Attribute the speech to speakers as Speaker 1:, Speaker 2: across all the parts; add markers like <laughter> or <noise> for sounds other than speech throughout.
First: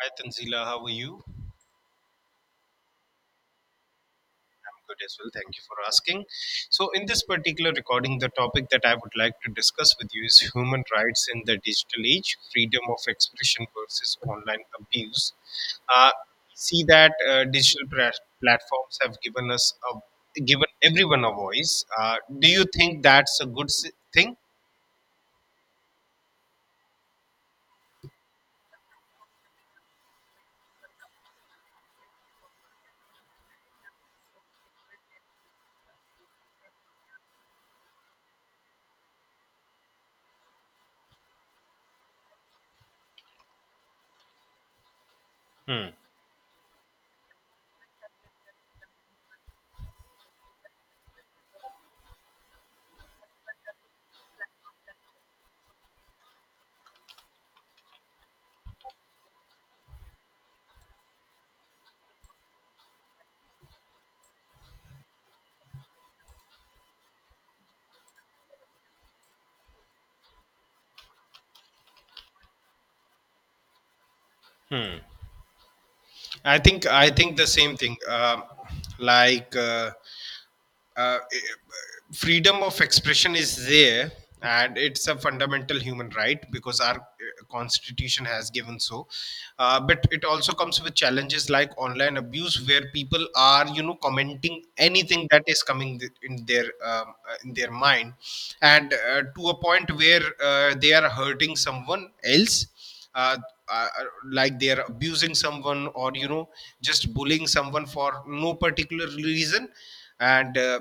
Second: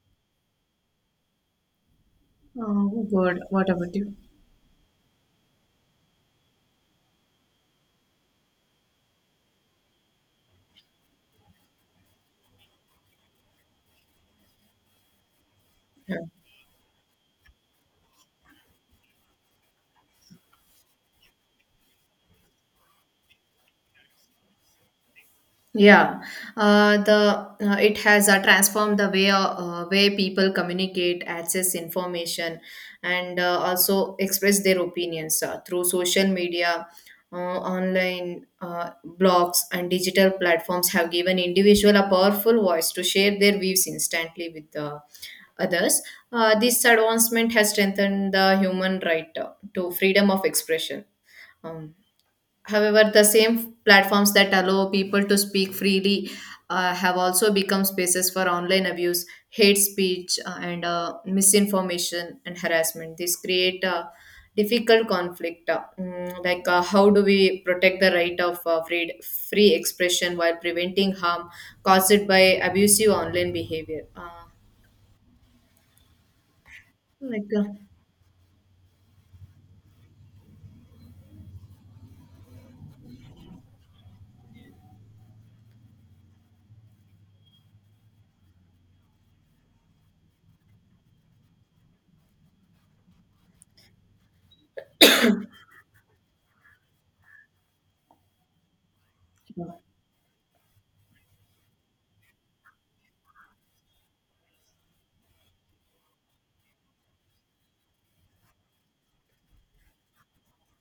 Speaker 1: Hi Tanzila, how are you? I'm
Speaker 2: Oh, good. What about you?
Speaker 1: good as well. Thank you for asking. So, in this particular recording, the topic that I would like to discuss with you is human rights in the digital age, freedom of expression versus online abuse. Uh,
Speaker 2: Yeah,
Speaker 1: See that digital platforms have given everyone a voice. Do you think that's a good thing?
Speaker 2: Yeah, the it has transformed the way way people communicate, access information, and also express their opinions through social media, online blogs, and digital platforms have given individual a powerful voice to share their views instantly with the
Speaker 1: Hmm.
Speaker 2: others. This advancement has strengthened the human right to freedom of expression. Um, However, the same platforms that allow people to speak freely have also become spaces for online abuse, hate speech, and misinformation and harassment. This create a difficult conflict. How do we protect the right of free expression while preventing harm caused by abusive online behavior?
Speaker 1: I think the
Speaker 2: Like, uh,
Speaker 1: same thing. Like. Uh, uh, Freedom of expression is there, and it's a fundamental human right because our constitution has given so, but it also comes with challenges like online abuse, where people are, you know, commenting anything that is coming in their mind and to a point where they are hurting someone else, uh, uh, like they're abusing someone, or you know, just bullying someone for no particular reason, and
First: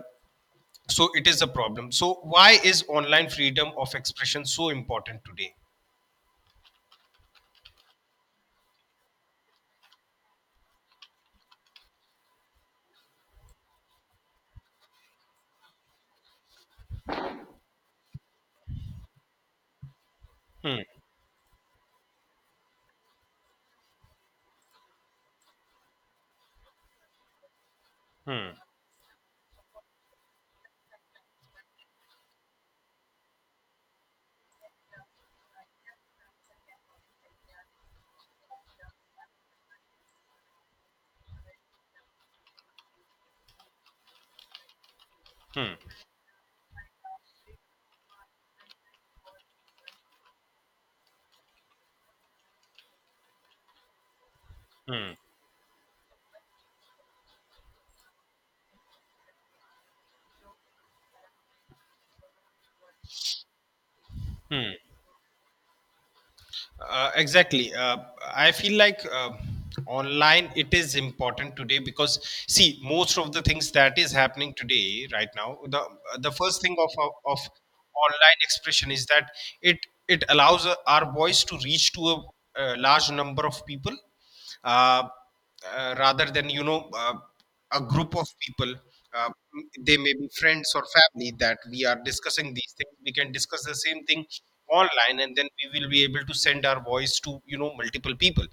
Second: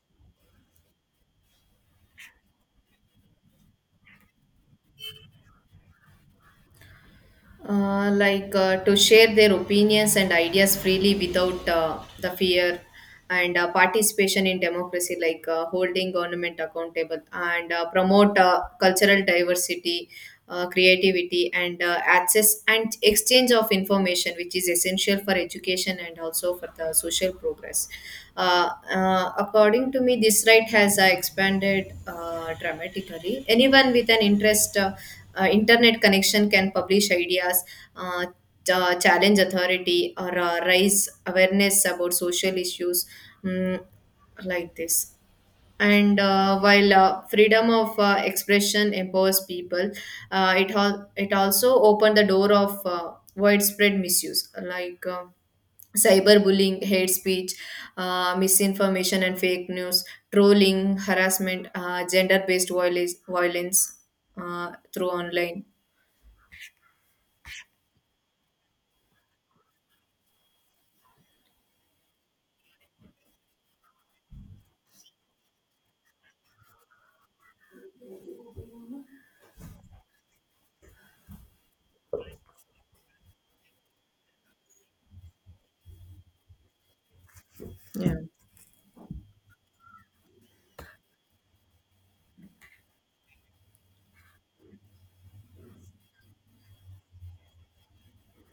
Speaker 1: so it is a problem. So why is online freedom of expression so important today?
Speaker 2: to share their opinions and ideas freely without the fear and participation in democracy, like holding government accountable and promote cultural diversity,
Speaker 1: Hmm.
Speaker 2: creativity, and access and exchange of information which is essential for education and also for the social progress.
Speaker 1: Hmm.
Speaker 2: uh, According to me, this right has expanded dramatically. Anyone with an interest, internet connection, can publish ideas, uh, challenge authority, or raise awareness about social issues, mm, like this.
Speaker 1: Hmm.
Speaker 2: And while freedom of expression empowers people, it also opened the door of widespread misuse, like
Speaker 1: Hmm.
Speaker 2: cyberbullying, hate speech, misinformation and fake news, trolling, harassment, gender based violence, violence
Speaker 1: Hmm.
Speaker 2: through online.
Speaker 1: Exactly. I feel like, online it is important today because, see, most of the things that is happening today right now. The first thing of online expression is that it it allows our voice to reach to a large number of people, uh, rather than, you know, a
Speaker 2: Yeah.
Speaker 1: group of people. Uh, they may be friends or family that we are discussing these things. We can discuss the same thing online, and then we will be able to send our voice to, you know, multiple people.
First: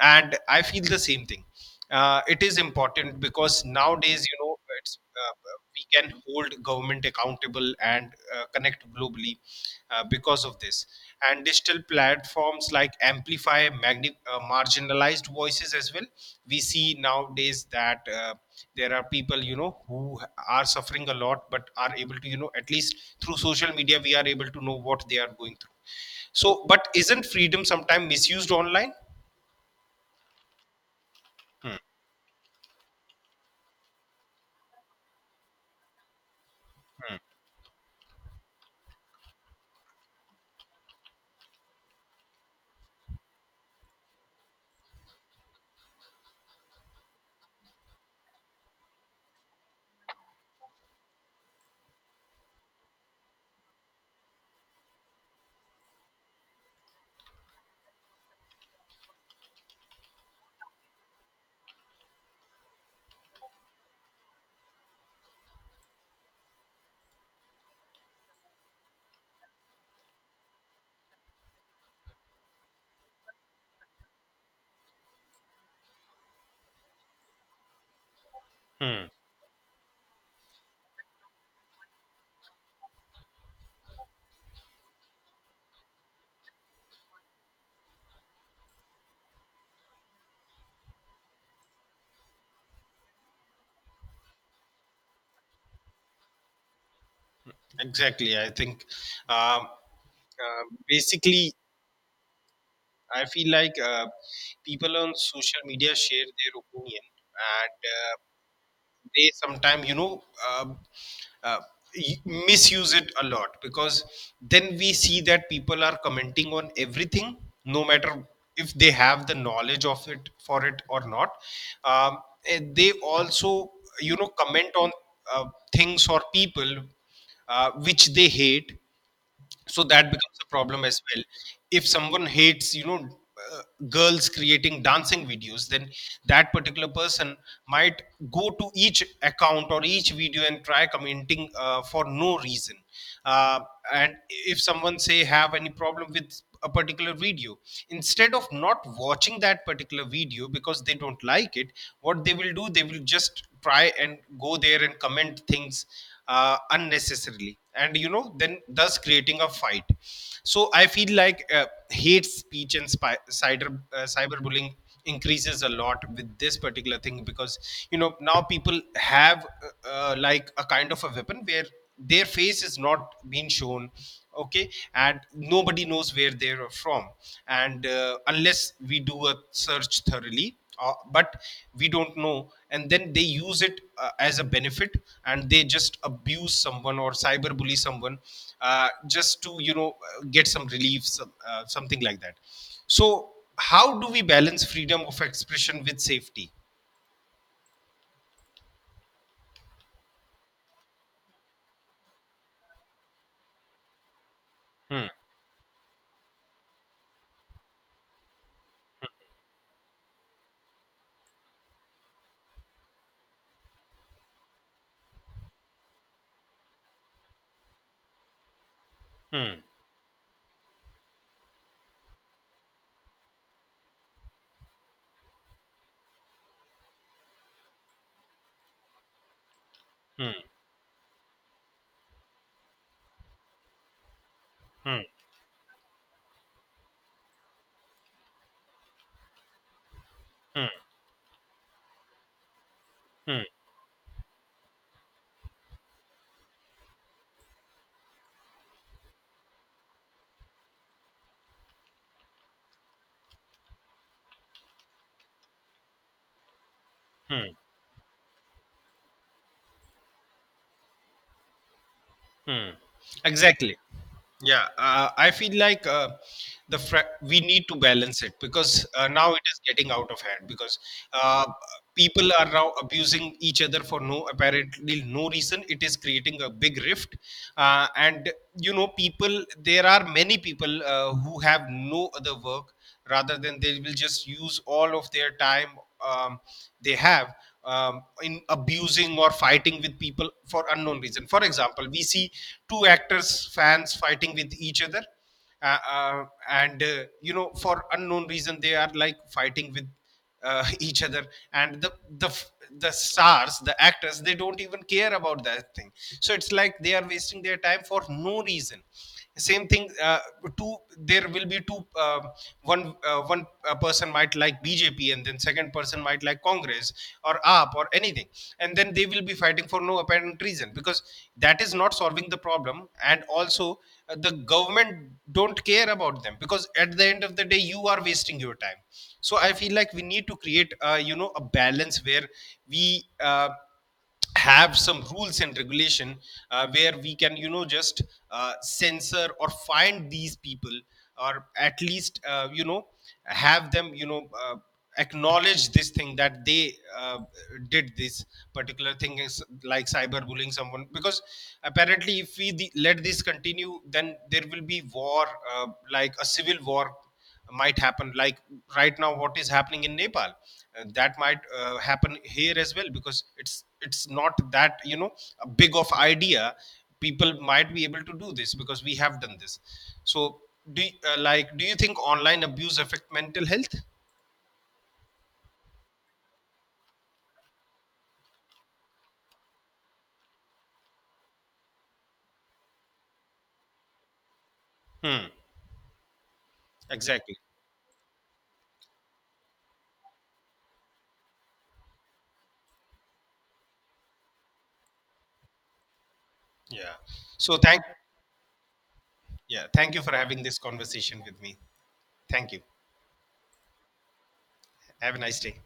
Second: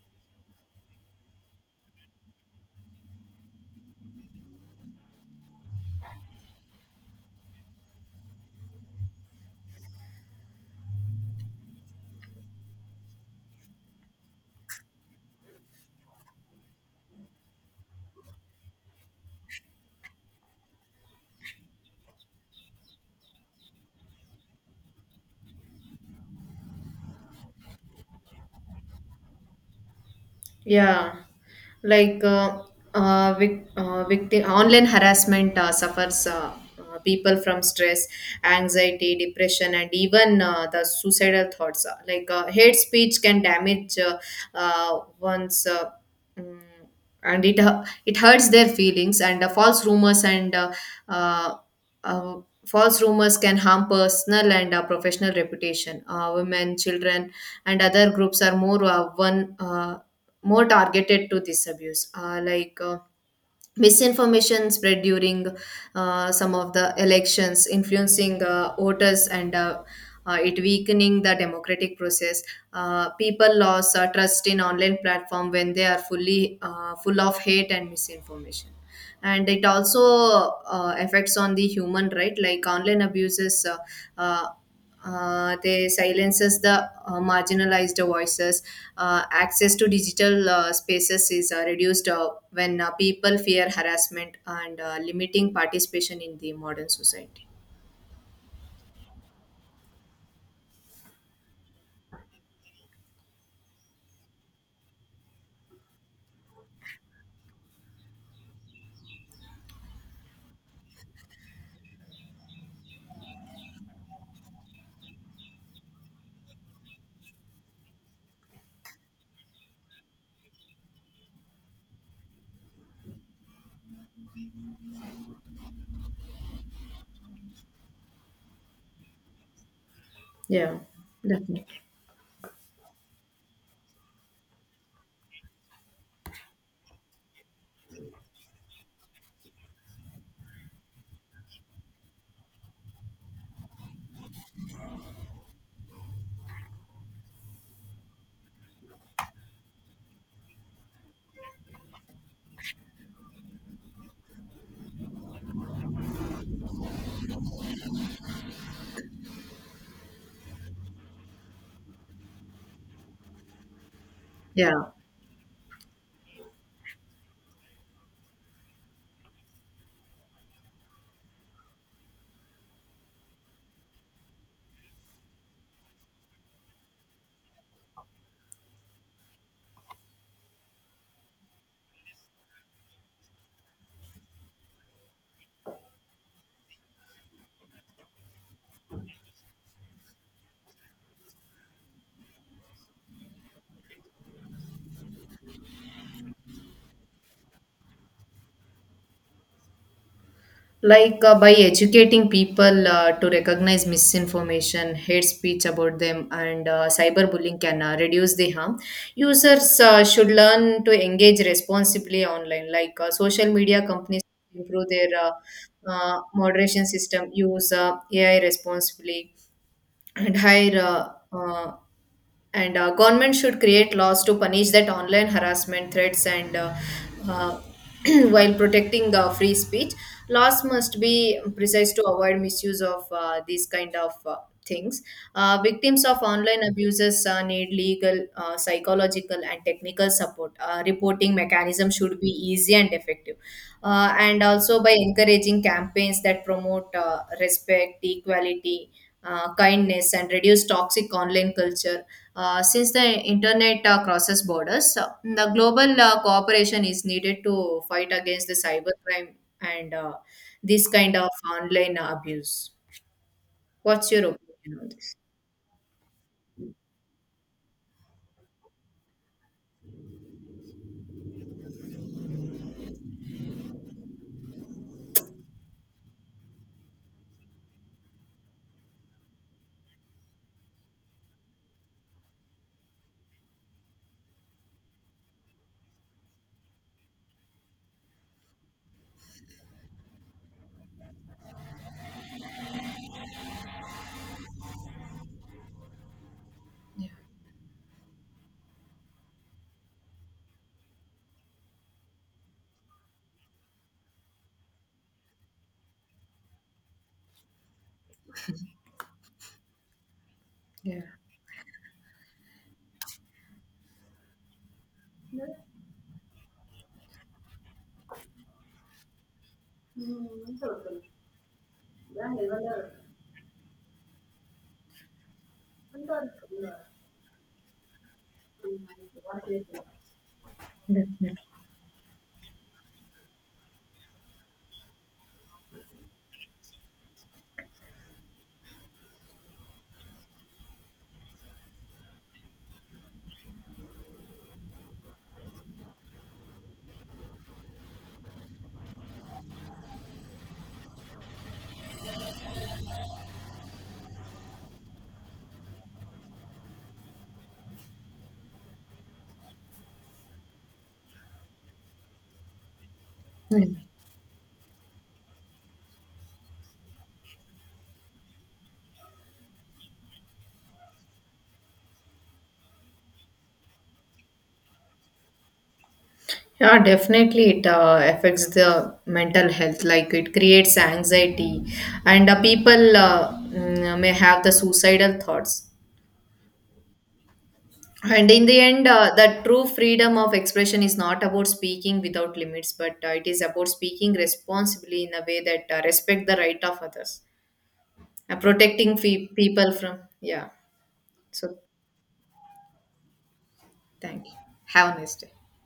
Speaker 1: And I feel the same thing. It is important because nowadays, you know, it's, uh, we can hold government accountable and connect globally because of this, and digital platforms like amplify marginalized voices as well. We see nowadays that, there are people, you know, who are suffering a lot but are able to, you know, at least through social media we are able to know what they are going through. So, but isn't freedom sometimes misused online?
Speaker 2: Yeah, like uh, Victim online harassment suffers, people from stress, anxiety, depression, and even the suicidal thoughts. Like hate speech can damage one's. Mm, and it hurts their feelings, and false rumors and uh, uh, false rumors can harm personal and professional reputation. Women, children, and other groups are more targeted to this abuse, misinformation spread during some of the elections, influencing voters, and it weakening the democratic process. People lost trust in online platform when they are fully full of hate and misinformation,
Speaker 1: Hmm.
Speaker 2: and it also affects on the human right. Like online abuses, uh, they silences the marginalized voices. Access to digital spaces is reduced when people fear harassment and limiting participation in the modern society.
Speaker 1: Exactly. I think, um, basically, I feel like, people on social media share their opinion, and they sometimes, uh, misuse it a lot, because then we see that people are commenting on everything, no matter if they have the knowledge of it for it or not. Um, and they also, you know, comment on uh, things or people which they hate, so that becomes a
Speaker 2: Yeah,
Speaker 1: problem as well.
Speaker 2: definitely.
Speaker 1: If someone hates, you know, uh, girls creating dancing videos, then that particular person might go to each account or each video and try commenting for no reason, uh, and if someone say have any problem with a particular video, instead of not watching that particular video because they don't like it, what they will do, they will just try and go there and comment things unnecessarily, and you know, then thus creating a fight. So I feel like, hate speech and cyberbullying
Speaker 2: Yeah.
Speaker 1: increases a lot with this particular thing, because you know, now people have like a kind of a weapon where their face is not being shown, okay, and nobody knows where they are from, and unless we do a search thoroughly, but we don't know, and then they use it as a benefit, and they just abuse someone or cyberbully someone, just to, you know, get some relief, some something like that. So how do we balance freedom of expression with safety?
Speaker 2: By educating people to recognize misinformation,
Speaker 1: Hmm.
Speaker 2: hate speech about them, and cyberbullying can reduce the harm. Users should learn to engage responsibly online. Like social media companies improve their moderation system, use AI responsibly
Speaker 1: Hmm.
Speaker 2: and hire and Government should create laws to punish that online harassment, threats, and uh, <clears throat> while protecting free speech.
Speaker 1: Hmm.
Speaker 2: Laws must be precise to avoid misuse of these kind of things.
Speaker 1: Hmm.
Speaker 2: Victims of online abuses need legal, psychological, and technical support.
Speaker 1: Hmm.
Speaker 2: Reporting mechanism should be easy and effective,
Speaker 1: Hmm.
Speaker 2: and also by encouraging campaigns that promote respect, equality, kindness, and reduce toxic online culture. Since the internet crosses borders, the global cooperation is needed
Speaker 1: Hmm.
Speaker 2: to fight against the cybercrime and this kind of online abuse.
Speaker 1: Hmm. Exactly.
Speaker 2: What's your
Speaker 1: Yeah,
Speaker 2: opinion on this?
Speaker 1: I feel like, we need to balance it, because now it is getting out of hand, because uh, people are now abusing each other for no apparently no reason. It is creating a big rift, and you know, people there are many people who have no other work, rather than they will just use all of their time, um, they have in abusing or fighting with people for unknown reason. For example, we see two actors' fans fighting with each other, and you know, for unknown reason they are like fighting with <laughs> each other, and the the stars, the actors, they don't even care about that thing. So it's like they are wasting their time for no reason. Same thing, two
Speaker 2: Yeah,
Speaker 1: there will be two, um, one one person might like BJP, and then second person might like Congress or AAP or anything, and then they will be fighting for no apparent reason, because that is not solving the problem. And also, the government don't care about them, because at the end of the day you are wasting your time. So I feel like we need to create, you know,
Speaker 2: definitely.
Speaker 1: a balance where we have some rules and regulation where we can, you know, just censor or find these people, or at least, you know, have them, you know, acknowledge this thing, that they did this particular thing is like cyberbullying someone, because apparently if we let this continue, then there will be war, uh, like a civil war might happen, like right now what is happening in Nepal. That might happen here as well, because it's
Speaker 2: Yeah.
Speaker 1: it's not that, you know, a big of idea people might be able to do this because we have done this. So like, do you think online abuse affect mental health?
Speaker 2: Yeah, definitely it affects the mental health. Like it creates anxiety, and people may have the suicidal
Speaker 1: Hmm.
Speaker 2: thoughts.
Speaker 1: Exactly.
Speaker 2: And in the end, the true freedom of expression is not about speaking without limits, but it is about speaking responsibly in a way that respect the right of
Speaker 1: Yeah,
Speaker 2: others
Speaker 1: so thank
Speaker 2: and protecting
Speaker 1: yeah,
Speaker 2: people
Speaker 1: thank
Speaker 2: from.
Speaker 1: you for having
Speaker 2: Yeah.
Speaker 1: this conversation with me.
Speaker 2: So
Speaker 1: Thank you.
Speaker 2: thank you. Have a nice
Speaker 1: Have a
Speaker 2: day.
Speaker 1: nice day.